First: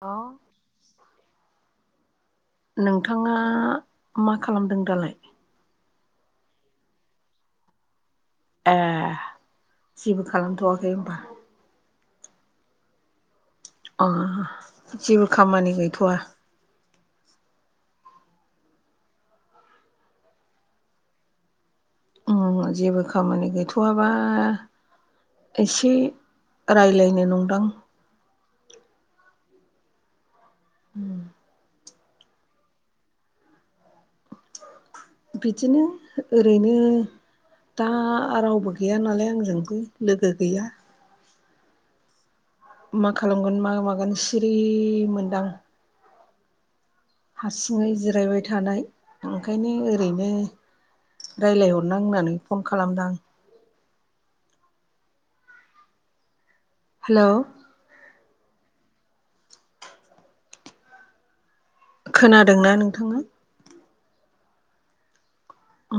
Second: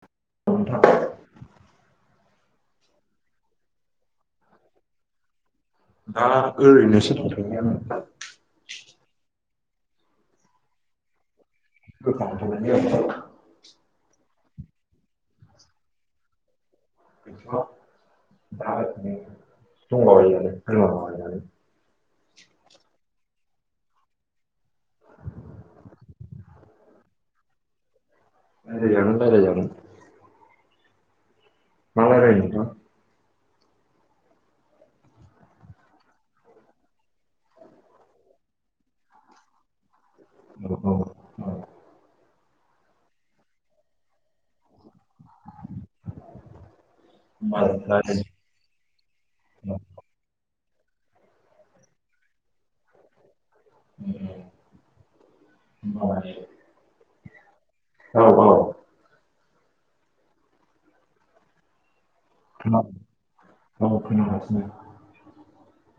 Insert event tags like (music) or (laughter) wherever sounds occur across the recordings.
ल' (inaudible) नोंथाङा मा खालामदों दालाय दा ओरैनोसो दंथयो आं ए जेबो खालामथ'वाखै होनोमबा (unintelligible) अ जेबो खामानि गैथ'वा? (inaudible) उ जेबो खामानि गैथ'वाबा एसे रायज्लायनो नंदां रायलाय जागोन रायलाय जागोन उम मा रायलायनो नोंथां बिदिनो ओरैनो दा रावबो गैया नालाय आंजों लोगो गैया नोंथां औ मा खालामगोन मा मागोन सिरि मोनदां। हारसिङै होमबा जिरायबाय थानाय ओंखायनो ओ रैनो रायज्लायहरनां होननानै फन खालामदां। (unintelligible) हेल' औ खोनादोंना नोंथाङा? औ खोनागासिनो अ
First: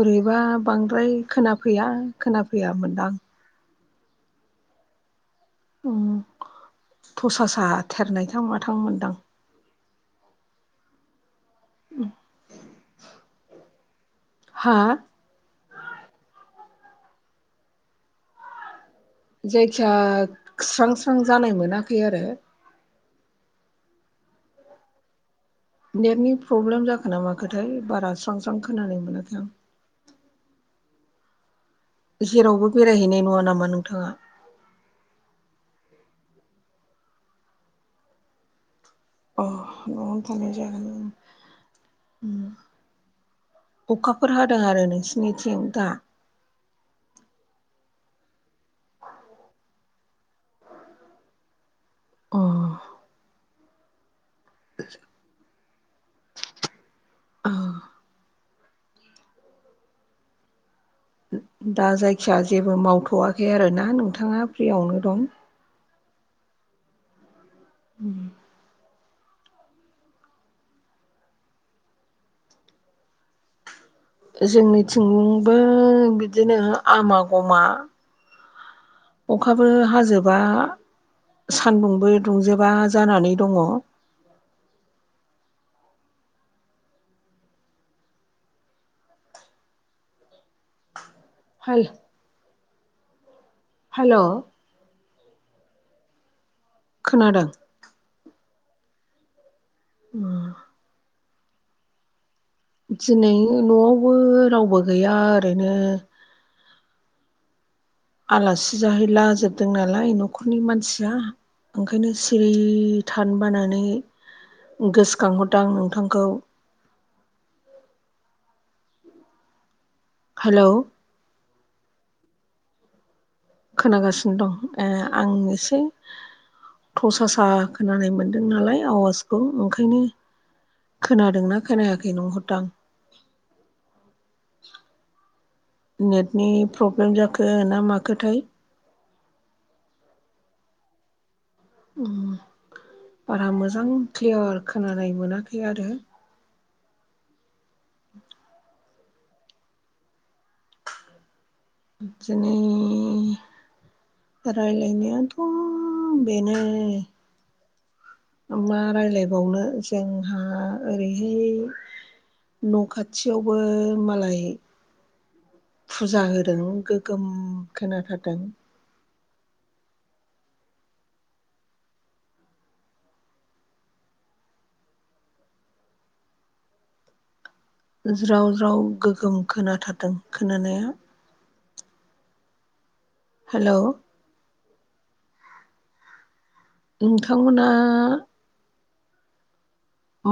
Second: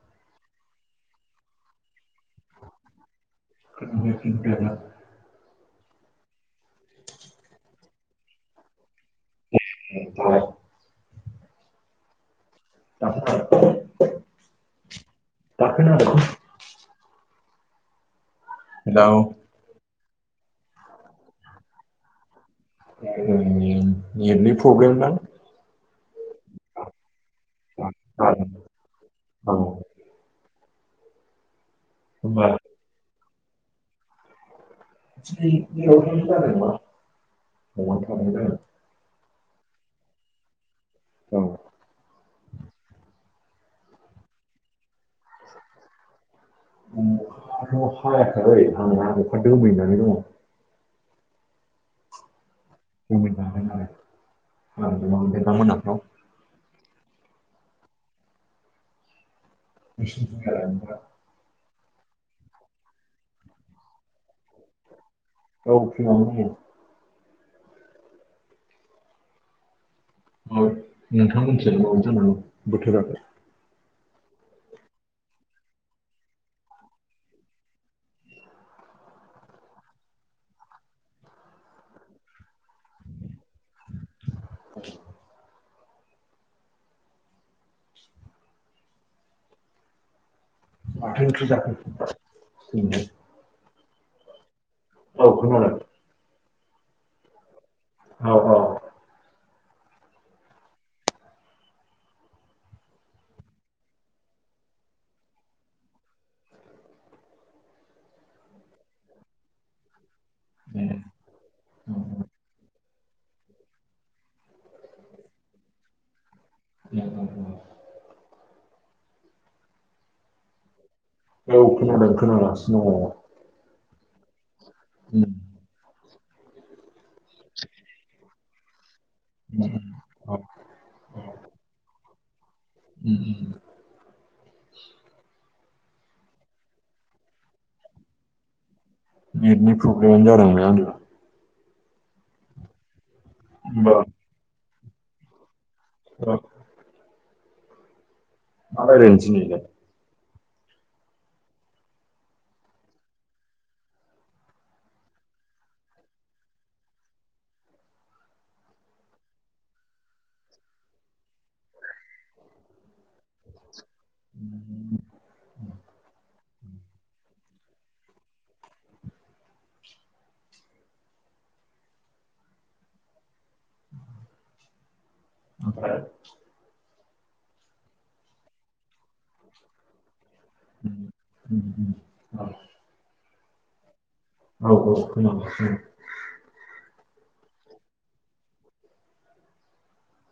बोरैबा बांद्राय खोनाफैया खोनाफैया मोनदां। (inaudible) थसासा थेरनाय थां माथां मोनदां (unintelligible) उ (inaudible) हेल' जायखिया स्रां स्रां जानाय मोनाखै आरो उ ने-नेटनि प्रब्लेम दा नेटनि प्रब्लेम जाखो नामाखोथाय बारा स्रां स्रां खोनानो मोनाखै औ आं होमबा जेरावबो बेरायहैनाय नङा नामा नोंथाङा दिनै दैयावथ जानाय नङा न'आव थां अ न'आवनो थांनाय जागोन औ उ अखाफोर हादों आरो नोंसिनिथिं दा अखाथ' हायाखालै हाहां अखा दोमैनानै दङ। अ (inaudible) अ (inaudible) दा जायखिया जेबो मावथ'आखै आरोना नोंथाङा फ्रियावनो दं। ओ फ्रियावनो दङो। उ औ नोंथां बुंसोदो माबा जानांगौ बोथोरा, जोंनिबो बिदिनो आमा ग'मा। अखाबो हाजोबा सान्दुंबो दुंजोबा जानानै दङ। द माथो ओंख्रि जाखो? हेल' भिन्दि, हेलौ! औ खोनादों। खोनादों। औ औ उम। दिनै न'आवबो रावबो गैया ओरैनो, आलासि जाहैलाजोबदों नालाय न'खरनि ए मानसिया। ओंखायनो सिरि थानो बानानै गोसोखांहरदों आं नोंथांखौ। ग हेलौ! औ खोनादों खोनालागासिनो दङ। खोनागासिनो दं ए आं एसे। थ'सासा खोनानाय मोन्दों नालाय आवाजखौ ओंखायनो। औ खोनादोंना खोनायाखै नुहरदों आं। (unintelligible) नेटनि प्रब्लेम जाखो माखोथाय। नेटनि प्रब्लेमानो जादोंलै आंनिबा। उम बारा मोजां होमबा क्लियार खोनानाय मोनाखै आरो औ मा रायलायनो दिनैलाय? बिदिनो। रायलायनायाथ' बेनो। मा रायलायबावनो जोंहा ओरैहाय न' खाथ खाथियावबो मालाय। फुजा होदों गोगोम खोनाथारदों। ओमफ्राय ज्राव ज्राव गोगोम खोनाथारदों खोनानाया। ओमफ्राय हेलौ! औ औ खोनादों उम। नोंथांमोना।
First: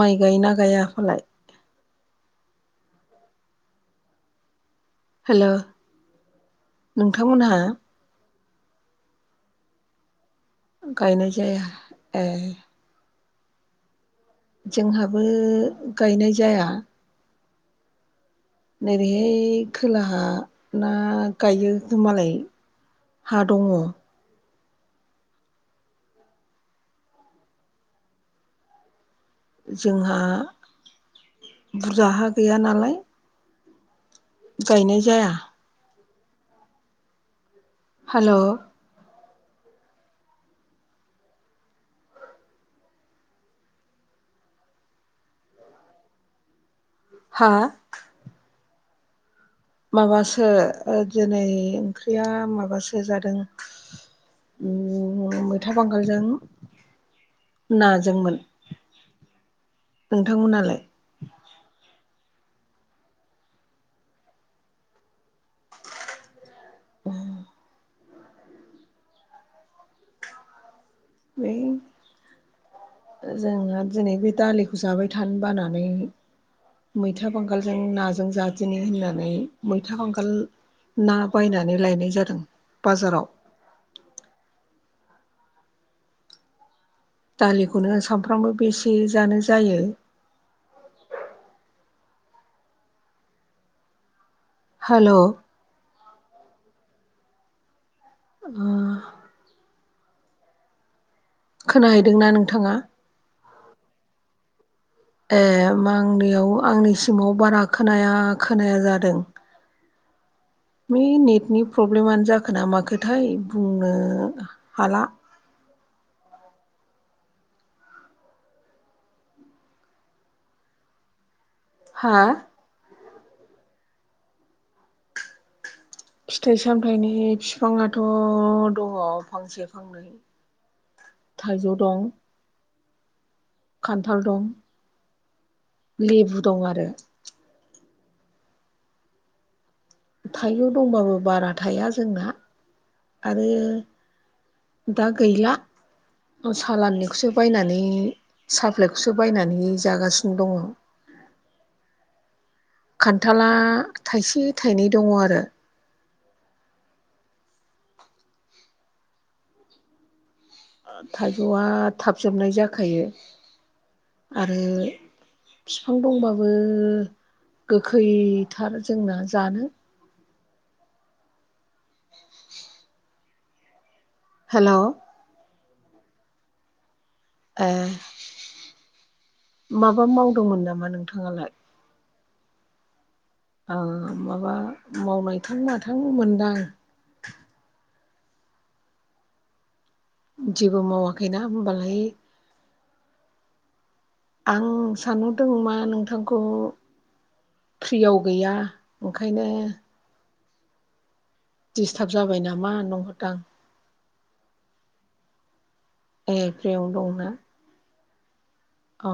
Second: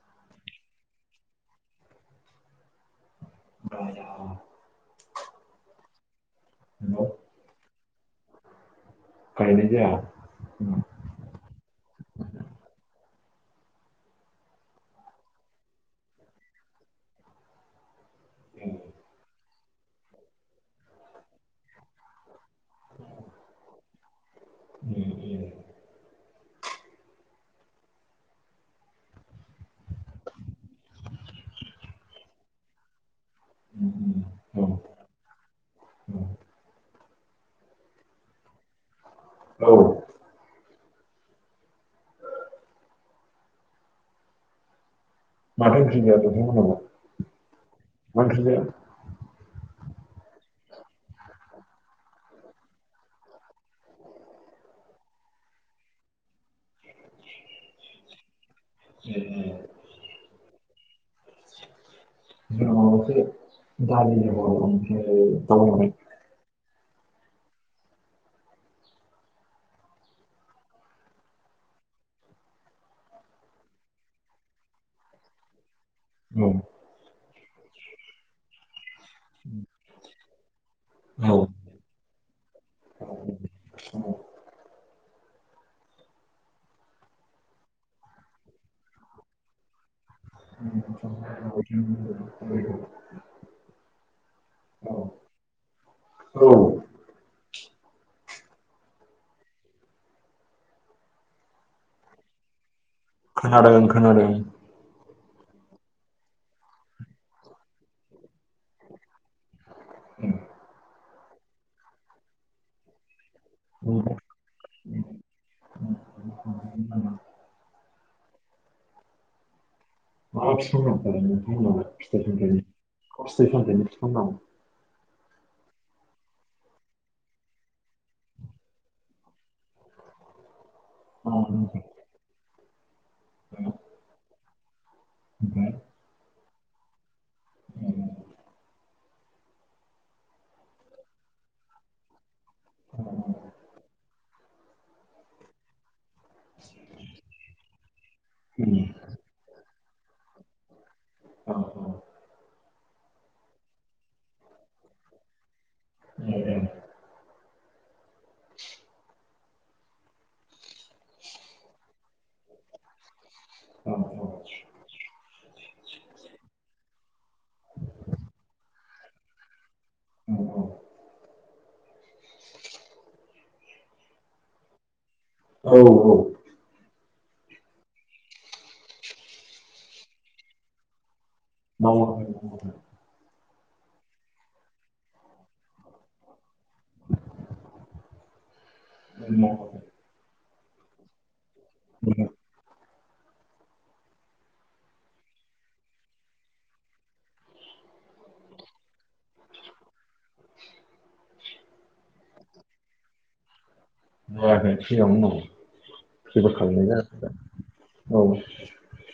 माइ गायोना गाया फालाय। औ हेलौ हेलौ नोंथांमोनहा। गायनाय जाया। गायनाय जाया ओ जोंहाबो गायनाय जाया। ए नेरैहै खोलाहा ना गायो मालाय। हा दङ। बि जोंहा बुरजा हा गैया नालाय। म गायनाय जाया। उम हेल' औ माथो ओंख्रि जाया (unintelligible) हा मा ओंख्रि जाया? माबासो दिनै ओंख्रिया माबासो जादों। उम मैथा बांगालजों नाजोंमोन। उम हम नोंथांमोनहालाय? जोंना माबासो दालि जल (unintelligible) उम बे जोंहा दिनै बे दालिखौ जाबाय थानो बानानै औ मैथा बांगालजों नाजों जादेनि होननानै मैथा बांगाल ना औ बायनानै नानै लायनाय जादों बाजाराव। औ दालिखौनो सानफ्रामबो बेसे जानो जायो। (unintelligible) हेल' औ अ खोनाहैदोंना नोंथाङा? खोनादों खोनादों। ए ओमबा आं बेयाव आंनिसिमाव बारा खोनाया खोनाया जादों। उम बे नेटनि प्रब्लेमानो जाखो ना माखोथाय बुंनो हाला। माबा (unintelligible) हा फिथाइ सामथाइनि फिफां दं फिथाइ सामथाइनि बिफाङाथ' दङ फांसे फांनै जायाखै सिगाङावनो मावो थाजौ दं उम खान्थाल दं। ओमफ्राय लेबु दं आरो। थाइजौ दंबाबो बारा थाया जोंना। आरो दा गैला सालाननिखौसो बायनानै साप्लाइखौसो खो बायनानै जागासिनो दङ। औ औ खान्थाला थाइसे थाइनै दङ आरो। उम उम (inaudible) थाइजौआ थाब जोबनाय जाखायो। औ आरो बिफां दंबाबो गोखैथार। जोंना जानो औ औ हेल' औ औ ए माबा मावदोंमोन नामा नोंथाङालाय? (unintelligible) माबा मावनायथां माथां मोनदां आं। (unintelligible) जेबो मावाखैना होमबालाय आं साननो दङ मा नोंथांखौ फ्रियाव गैया ओंखायनो (unintelligible) डिस्टार्ब जाबाय नामा नोंहरदांं जाखै सिगांवनो औ ए जेबो फ्रियावनो खालामनाय जाखै औ औ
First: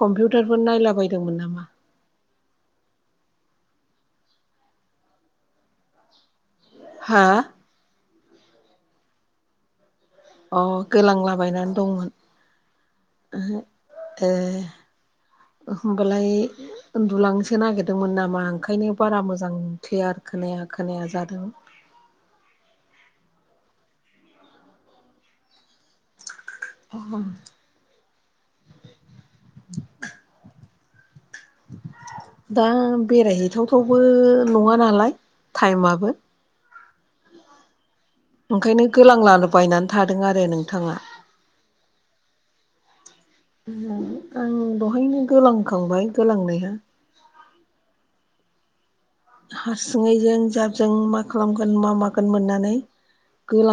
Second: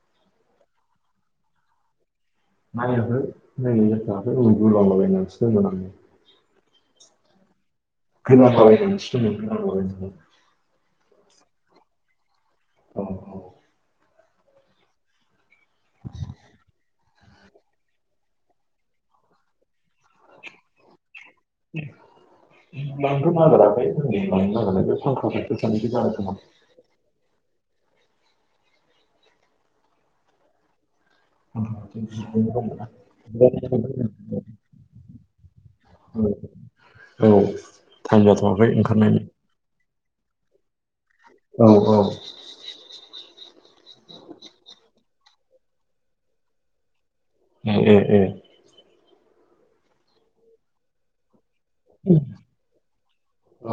कम्पिउटारफोर नायला बदोंमोन नामा (unintelligible) (unintelligible) (unintelligible) अ गोलांलाबायनानै दंमोन औ (unintelligible) उन्दुलांनोसो नागिरदोंमोन नामा ओंखायनो बारा मोजां (unintelligible) आरो खोनाया खोनाया जादों लांथ नागिराखै लांनो नागिरनाय बे फांखा फट सस जानो खोमा उम फांखा खाथियाव जिरायना दा बेरायहैथावथावबो दंमोन नङा नालाय टाइमाबो औ टाइम जाथ'वाखै ओंखायनो ओंखारनायनि गोलांला बायनानै थादों आरो नोंथाङा औ औ आं दहायनो गोलांखांबाय गोलांनाया (unintelligible) (unintelligible) खालामगोन मा मागोन मोननानै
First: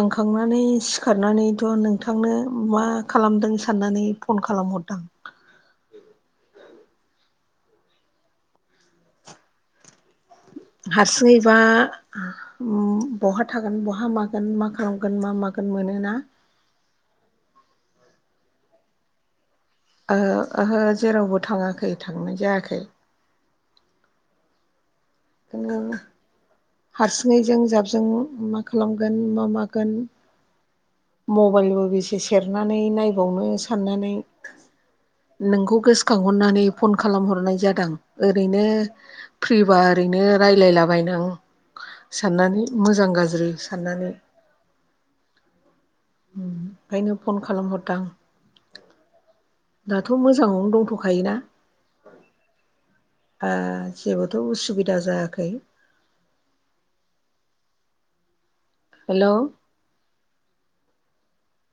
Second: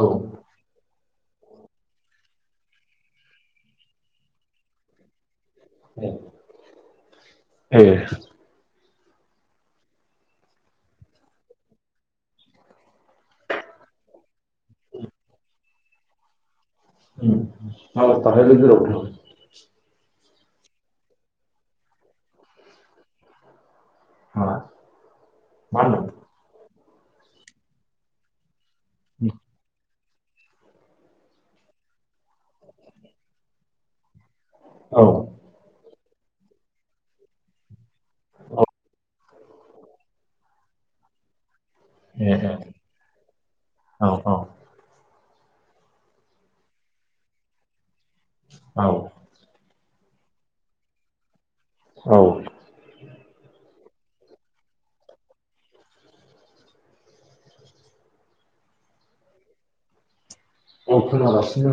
औ सिखारनानैथ' नोंथांनो मा खालामदों साननानै फन खालामहरदां (unintelligible) हारसिङैबा बहा थागोन बहा मागोन मा खालामगोन मा मागोन मोनना (unintelligible) ओहो जेरावबो थाङाखै थांनाय जायाखै हा बिदिनो हारसिङैजों जाबजों मा खालामगोन मा मागोन मबाइलबो बेसे सेरनानै नायबावनो साननानै औ नोंखौ गोसोखांहरनानै फन खालामहरनाय जादों औ ओरैनो फ्रिबा रायजलायलाबायनो आं ए ए साननानै मोजां गाज्रि औ साननानै औ ओंखायनो फन खालामहरदों आं औ दाथ' मोजाङावनो दंथ'खायोना औ जेबोथ' उसुबिदा जायाखै हेलौ औ खोनागासिनो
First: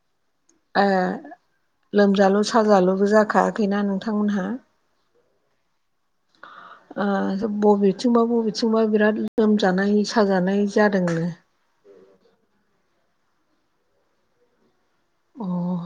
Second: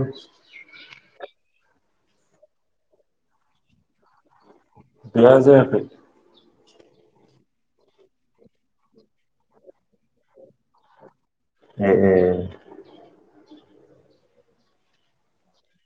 लोमजाल' साजाल'बो जाखायाखैना नोंथांमोनहा गैला जायाखै। (unintelligible) बबेथिंबा बबेथिंबा बिराद लोमजानाय साजानाय जादोंनो (unintelligible) अ